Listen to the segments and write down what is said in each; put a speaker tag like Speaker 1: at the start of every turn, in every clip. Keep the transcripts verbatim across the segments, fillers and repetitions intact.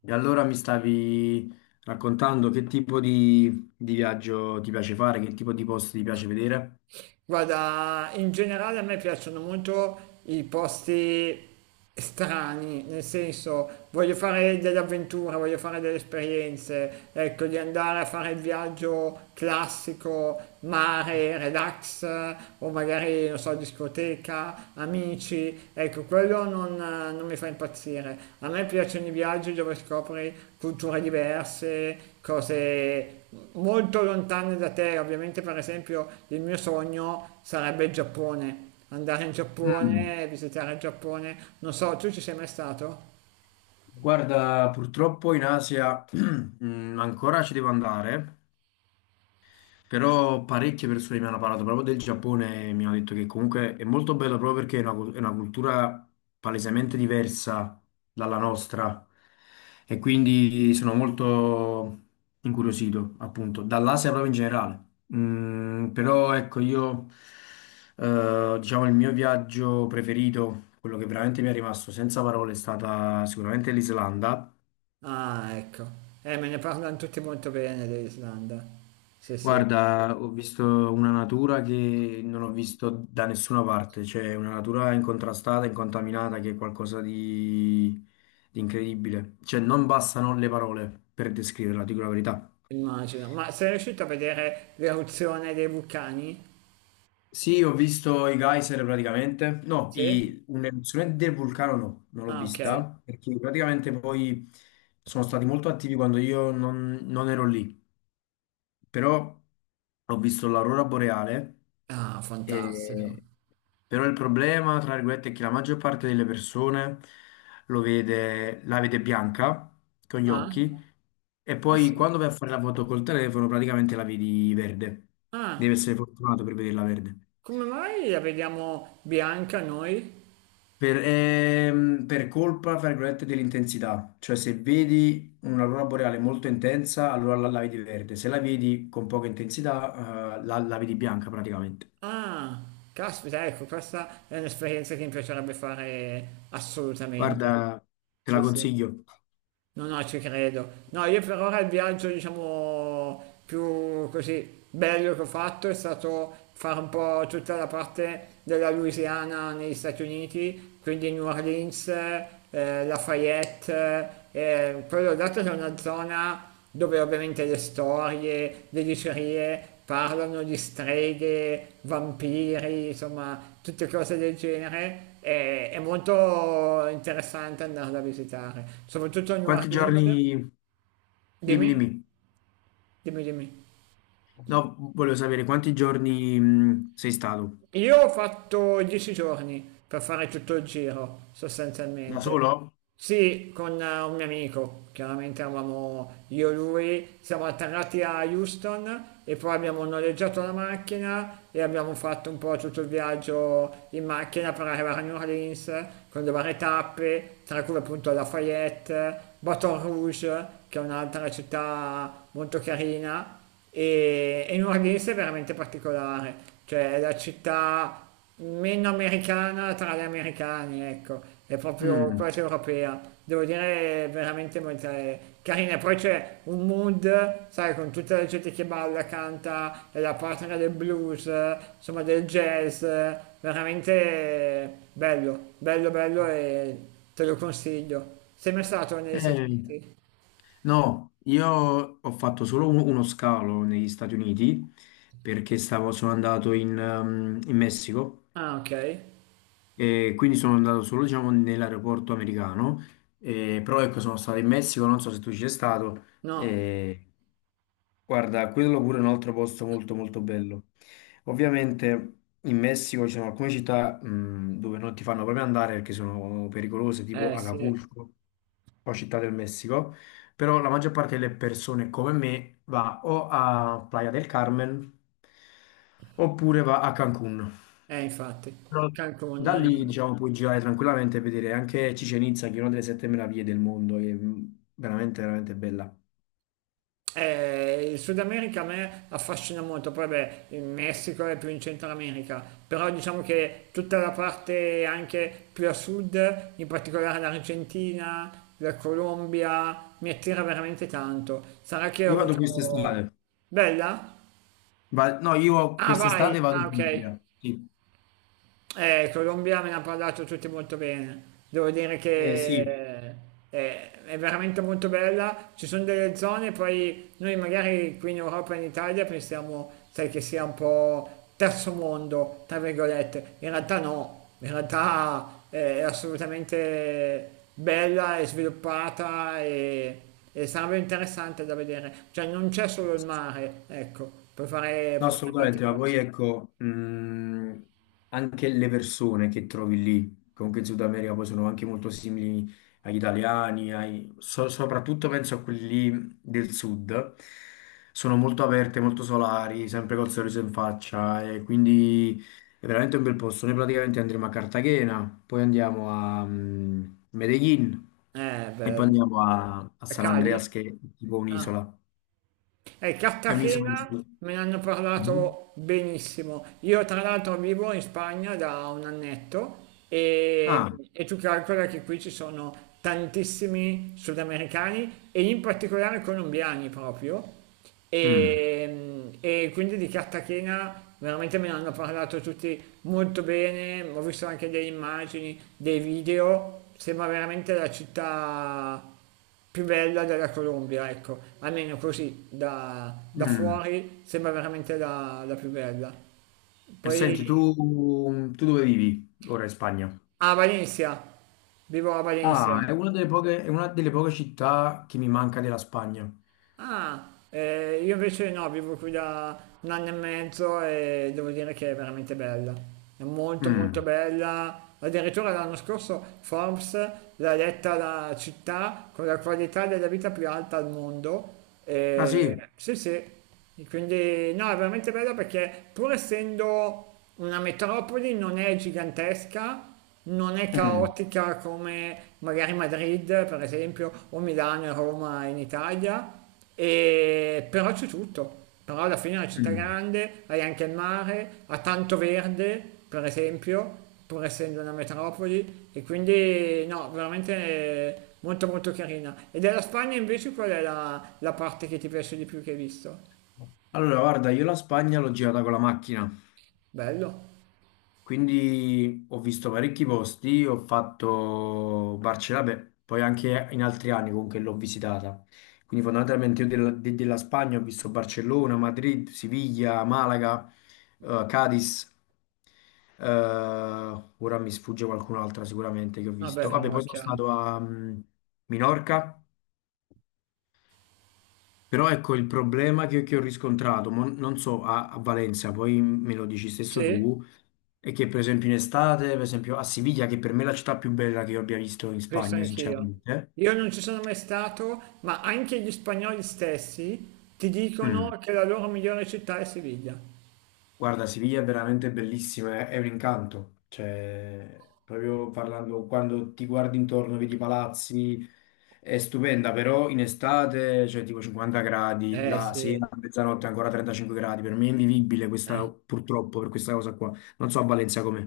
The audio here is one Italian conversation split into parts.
Speaker 1: E allora mi stavi raccontando che tipo di, di viaggio ti piace fare, che tipo di posti ti piace vedere?
Speaker 2: Guarda, in generale a me piacciono molto i posti strani, nel senso voglio fare delle avventure, voglio fare delle esperienze, ecco, di andare a fare il viaggio classico, mare, relax, o magari, non so, discoteca, amici, ecco, quello non, non mi fa impazzire. A me piacciono i viaggi dove scopri culture diverse, cose molto lontane da te, ovviamente per esempio il mio sogno sarebbe il Giappone, andare in
Speaker 1: Mm,
Speaker 2: Giappone, visitare il Giappone, non so, tu ci sei mai stato?
Speaker 1: guarda, purtroppo in Asia mm, ancora ci devo andare. Però parecchie persone mi hanno parlato proprio del Giappone e mi hanno detto che comunque è molto bello proprio perché è una, cul- è una cultura palesemente diversa dalla nostra, e quindi sono molto incuriosito appunto dall'Asia proprio in generale. Mm, però ecco io eh, diciamo, il mio viaggio preferito, quello che veramente mi è rimasto senza parole, è stata sicuramente l'Islanda.
Speaker 2: Ah, ecco, eh, me ne parlano tutti molto bene dell'Islanda, sì sì,
Speaker 1: Guarda, ho visto una natura che non ho visto da nessuna parte, cioè una natura incontrastata, incontaminata, che è qualcosa di, di incredibile. Cioè, non bastano le parole per descriverla, dico la verità.
Speaker 2: immagino, ma sei riuscito a vedere l'eruzione dei vulcani?
Speaker 1: Sì, ho visto i geyser praticamente. No,
Speaker 2: Sì?
Speaker 1: i- un'eruzione del vulcano no, non l'ho
Speaker 2: Ah, ok,
Speaker 1: vista, perché praticamente poi sono stati molto attivi quando io non non ero lì. Però ho visto l'aurora boreale,
Speaker 2: ah, fantastico,
Speaker 1: e- però il problema, tra virgolette, è che la maggior parte delle persone lo vede, la vede bianca con gli
Speaker 2: ah,
Speaker 1: occhi, e
Speaker 2: ah
Speaker 1: poi
Speaker 2: sì,
Speaker 1: quando vai a fare la foto col telefono praticamente la vedi verde. Devi
Speaker 2: ah,
Speaker 1: essere fortunato per vederla verde.
Speaker 2: come mai la vediamo bianca noi?
Speaker 1: Per, ehm, per colpa, fra virgolette, dell'intensità. Cioè, se vedi un'aurora boreale molto intensa, allora la, la vedi verde; se la vedi con poca intensità, eh, la, la vedi bianca praticamente.
Speaker 2: Ah, caspita, ecco, questa è un'esperienza che mi piacerebbe fare assolutamente.
Speaker 1: Guarda, te la
Speaker 2: Sì, sì.
Speaker 1: consiglio.
Speaker 2: No, no, ci credo. No, io per ora il viaggio, diciamo, più così bello che ho fatto è stato fare un po' tutta la parte della Louisiana negli Stati Uniti, quindi New Orleans, eh, Lafayette, eh, quello dato che è una zona dove ovviamente le storie, le dicerie parlano di streghe, vampiri, insomma, tutte cose del genere. È, è molto interessante andarla a visitare, soprattutto a New
Speaker 1: Quanti
Speaker 2: Orleans.
Speaker 1: giorni, dimmi,
Speaker 2: Dimmi,
Speaker 1: dimmi,
Speaker 2: dimmi, dimmi.
Speaker 1: no, volevo sapere quanti giorni, mh, sei stato?
Speaker 2: Io ho fatto dieci giorni per fare tutto il giro,
Speaker 1: Da
Speaker 2: sostanzialmente.
Speaker 1: solo?
Speaker 2: Sì, con eh, un mio amico, chiaramente eravamo io e lui, siamo atterrati a Houston e poi abbiamo noleggiato la macchina e abbiamo fatto un po' tutto il viaggio in macchina per arrivare a New Orleans con le varie tappe, tra cui appunto Lafayette, Baton Rouge, che è un'altra città molto carina e, e Nordis è veramente particolare, cioè è la città meno americana tra gli americani, ecco, è proprio
Speaker 1: Mm.
Speaker 2: quasi europea, devo dire è veramente molto è carina. E poi c'è un mood, sai, con tutta la gente che balla, canta, è la patria del blues, eh, insomma del jazz, eh, veramente bello, bello, bello e te lo consiglio. Sei mai stato negli Stati
Speaker 1: Eh,
Speaker 2: Uniti?
Speaker 1: no, io ho fatto solo un- uno scalo negli Stati Uniti, perché stavo, sono andato in, ehm, in Messico.
Speaker 2: Ah, ok.
Speaker 1: E quindi sono andato solo, diciamo, nell'aeroporto americano. Eh, però ecco, sono stato in Messico, non so se tu ci sei stato.
Speaker 2: No,
Speaker 1: Eh, guarda, quello pure è un altro posto molto molto bello. Ovviamente in Messico ci sono alcune città, mh, dove non ti fanno proprio andare perché sono pericolose, tipo
Speaker 2: eh sì.
Speaker 1: Acapulco o Città del Messico, però la maggior parte delle persone come me va o a Playa del Carmen oppure va a Cancun.
Speaker 2: Eh, infatti,
Speaker 1: Da lì,
Speaker 2: Cancun,
Speaker 1: diciamo, puoi girare tranquillamente e vedere anche Chichén Itzá, che è una delle sette meraviglie del mondo, che è veramente, veramente bella.
Speaker 2: eh, eh, il Sud America a me affascina molto, poi beh, il Messico è più in Centro America, però diciamo che tutta la parte anche più a sud, in particolare l'Argentina, la Colombia, mi attira veramente tanto. Sarà che ho
Speaker 1: Io vado
Speaker 2: avuto...
Speaker 1: quest'estate.
Speaker 2: Bella?
Speaker 1: Va- no, io
Speaker 2: Ah, vai!
Speaker 1: quest'estate vado
Speaker 2: Ah,
Speaker 1: in
Speaker 2: ok.
Speaker 1: Puglia. Sì.
Speaker 2: Eh, il Colombia me ne ha parlato tutti molto bene. Devo dire
Speaker 1: Eh, sì.
Speaker 2: che eh, è veramente molto bella. Ci sono delle zone, poi noi magari qui in Europa e in Italia pensiamo, sai, che sia un po' terzo mondo, tra virgolette. In realtà no, in realtà eh, è assolutamente bella e sviluppata e, e sarebbe interessante da vedere. Cioè non c'è solo il mare, ecco, puoi fare,
Speaker 1: No,
Speaker 2: puoi fare tante
Speaker 1: assolutamente, ma poi
Speaker 2: cose.
Speaker 1: ecco, mh, anche le persone che trovi lì, comunque in Sud America, poi sono anche molto simili agli italiani, ai- so- soprattutto penso a quelli lì del sud, sono molto aperte, molto solari, sempre col sorriso in faccia, e quindi è veramente un bel posto. Noi praticamente andremo a Cartagena, poi andiamo a mh, Medellin,
Speaker 2: Eh,
Speaker 1: e poi
Speaker 2: bello.
Speaker 1: andiamo a, a
Speaker 2: A
Speaker 1: San Andreas,
Speaker 2: Cali?
Speaker 1: che è tipo
Speaker 2: Ah,
Speaker 1: un'isola.
Speaker 2: eh,
Speaker 1: È un'isola. Che
Speaker 2: Cartagena
Speaker 1: si-
Speaker 2: me ne hanno
Speaker 1: Mhm.
Speaker 2: parlato benissimo. Io tra l'altro vivo in Spagna da un annetto e,
Speaker 1: Ah,
Speaker 2: e tu calcola che qui ci sono tantissimi sudamericani e in particolare colombiani proprio.
Speaker 1: mm.
Speaker 2: E, e quindi di Cartagena veramente me ne hanno parlato tutti molto bene, ho visto anche delle immagini, dei video, sembra veramente la città più bella della Colombia, ecco, almeno così da, da
Speaker 1: Mm.
Speaker 2: fuori sembra veramente la, la più bella.
Speaker 1: E senti, tu,
Speaker 2: Poi
Speaker 1: tu dove vivi ora in Spagna?
Speaker 2: a Valencia, vivo a Valencia.
Speaker 1: Ah, è una delle poche, è una delle poche città che mi manca della Spagna.
Speaker 2: Ah, eh, io invece no, vivo qui da un anno e mezzo e devo dire che è veramente bella. È molto molto
Speaker 1: Mm.
Speaker 2: bella. Addirittura l'anno scorso Forbes l'ha eletta la città con la qualità della vita più alta al mondo.
Speaker 1: Ah sì?
Speaker 2: E, sì, sì. E quindi no, è veramente bella perché pur essendo una metropoli non è gigantesca, non è
Speaker 1: Mm.
Speaker 2: caotica come magari Madrid, per esempio, o Milano e Roma in Italia. e- Però c'è tutto. Però alla fine è una città
Speaker 1: Mm.
Speaker 2: grande, hai anche il mare, ha tanto verde, per esempio, pur essendo una metropoli, e quindi no, veramente molto molto carina. E della Spagna invece qual è la, la parte che ti piace di più che hai visto?
Speaker 1: Allora, guarda, io la Spagna l'ho girata con la macchina.
Speaker 2: Bello.
Speaker 1: Quindi ho visto parecchi posti, ho fatto Barcellona, beh, poi anche in altri anni comunque l'ho visitata. Quindi fondamentalmente io della, de- della Spagna ho visto Barcellona, Madrid, Siviglia, Malaga, eh, Cadiz, eh, ora mi sfugge qualcun'altra sicuramente che ho visto.
Speaker 2: Vabbè,
Speaker 1: Vabbè,
Speaker 2: però è
Speaker 1: poi sono
Speaker 2: chiaro.
Speaker 1: stato a mm, Minorca, però ecco il problema che, che ho riscontrato, mo non so a, a Valencia, poi me lo dici stesso
Speaker 2: Sì,
Speaker 1: tu, è che per esempio in estate, per esempio a Siviglia, che per me è la città più bella che io abbia visto in
Speaker 2: penso
Speaker 1: Spagna,
Speaker 2: anch'io.
Speaker 1: sinceramente,
Speaker 2: Io non ci sono mai stato, ma anche gli spagnoli stessi ti
Speaker 1: mm,
Speaker 2: dicono che la loro migliore città è Siviglia.
Speaker 1: guarda, Siviglia è veramente bellissima, è è un incanto, cioè, proprio parlando, quando ti guardi intorno, vedi i palazzi, è stupenda, però in estate c'è tipo cinquanta gradi,
Speaker 2: Eh
Speaker 1: la
Speaker 2: sì,
Speaker 1: sera a mezzanotte ancora trentacinque gradi, per me è invivibile questa,
Speaker 2: eh.
Speaker 1: purtroppo, per questa cosa qua, non so a Valencia com'è.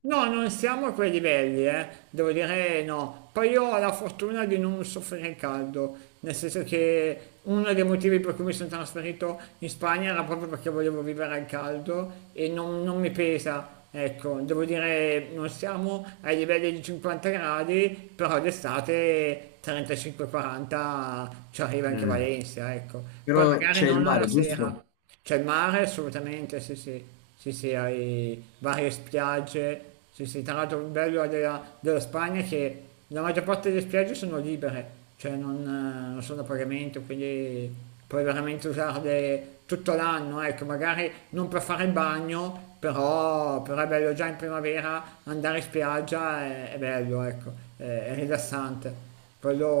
Speaker 2: No, non siamo a quei livelli, eh. Devo dire eh, no. Poi io ho la fortuna di non soffrire il caldo, nel senso che uno dei motivi per cui mi sono trasferito in Spagna era proprio perché volevo vivere al caldo e non, non mi pesa. Ecco, devo dire non siamo ai livelli di cinquanta gradi, però d'estate trentacinque ai quaranta ci arriva anche
Speaker 1: Mm.
Speaker 2: Valencia, ecco. Poi
Speaker 1: Però
Speaker 2: magari
Speaker 1: c'è il
Speaker 2: non
Speaker 1: mare,
Speaker 2: alla sera.
Speaker 1: giusto?
Speaker 2: C'è il mare assolutamente, sì sì, sì sì, hai varie spiagge, sì sì, tra l'altro il bello della, della Spagna è che la maggior parte delle spiagge sono libere, cioè non, eh, non sono a pagamento, quindi puoi veramente usarle tutto l'anno, ecco, magari non per fare il bagno, però, però è bello già in primavera andare in spiaggia, è, è bello, ecco, è, è rilassante,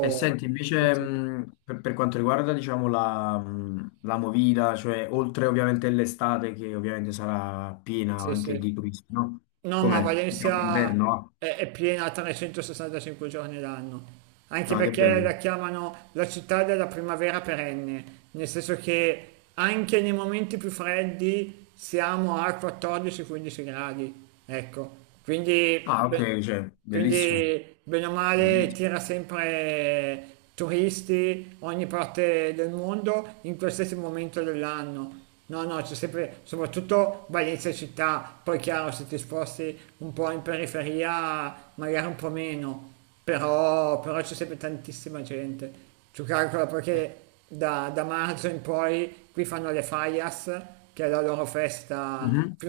Speaker 1: E senti,
Speaker 2: sì
Speaker 1: invece
Speaker 2: sì,
Speaker 1: mh, per, per quanto riguarda diciamo, la, mh, la Movida, cioè oltre ovviamente l'estate che ovviamente sarà piena
Speaker 2: sì,
Speaker 1: anche di
Speaker 2: sì.
Speaker 1: turisti, no?
Speaker 2: No, ma
Speaker 1: Com'è? Diciamo
Speaker 2: Valencia
Speaker 1: l'inverno, ah.
Speaker 2: è, è piena trecentosessantacinque giorni l'anno, anche
Speaker 1: Ah, che
Speaker 2: perché la
Speaker 1: bello.
Speaker 2: chiamano la città della primavera perenne, nel senso che anche nei momenti più freddi siamo a quattordici quindici gradi, ecco, quindi
Speaker 1: Ah,
Speaker 2: beh,
Speaker 1: ok, cioè, bellissimo,
Speaker 2: quindi, bene o male,
Speaker 1: bellissimo.
Speaker 2: tira sempre turisti, ogni parte del mondo, in qualsiasi momento dell'anno. No, no, c'è sempre, soprattutto Valencia città, poi chiaro, se ti sposti un po' in periferia, magari un po' meno, però, però c'è sempre tantissima gente. Tu calcola perché da, da marzo in poi qui fanno le Fallas, che è la loro festa
Speaker 1: Mhm.
Speaker 2: più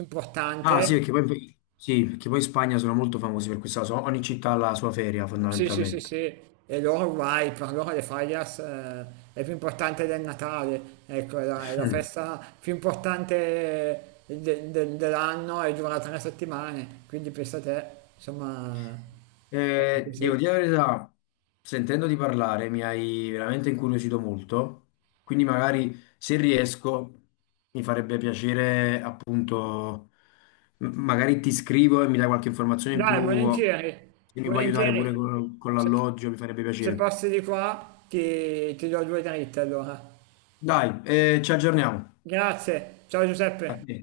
Speaker 1: Ah, sì,
Speaker 2: importante.
Speaker 1: perché poi, sì, perché poi in Spagna sono molto famosi per questa cosa, ogni città ha la sua feria
Speaker 2: Sì, sì, sì,
Speaker 1: fondamentalmente.
Speaker 2: sì, e loro vai, per loro le Fallas eh, è più importante del Natale, ecco, è la, è la festa più importante de- de- dell'anno e dura tre settimane, quindi pensa te, insomma, eh, è
Speaker 1: Eh, devo
Speaker 2: così.
Speaker 1: dire la verità, sentendoti parlare mi hai veramente incuriosito molto, quindi magari se riesco mi farebbe piacere appunto, m- magari ti scrivo e mi dai qualche informazione in
Speaker 2: Dai,
Speaker 1: più,
Speaker 2: volentieri,
Speaker 1: se mi puoi aiutare pure
Speaker 2: volentieri,
Speaker 1: con, con
Speaker 2: se,
Speaker 1: l'alloggio mi farebbe
Speaker 2: se
Speaker 1: piacere.
Speaker 2: passi di qua ti, ti do due dritte allora.
Speaker 1: Dai, eh, ci aggiorniamo.
Speaker 2: Grazie, ciao
Speaker 1: A
Speaker 2: Giuseppe.
Speaker 1: te.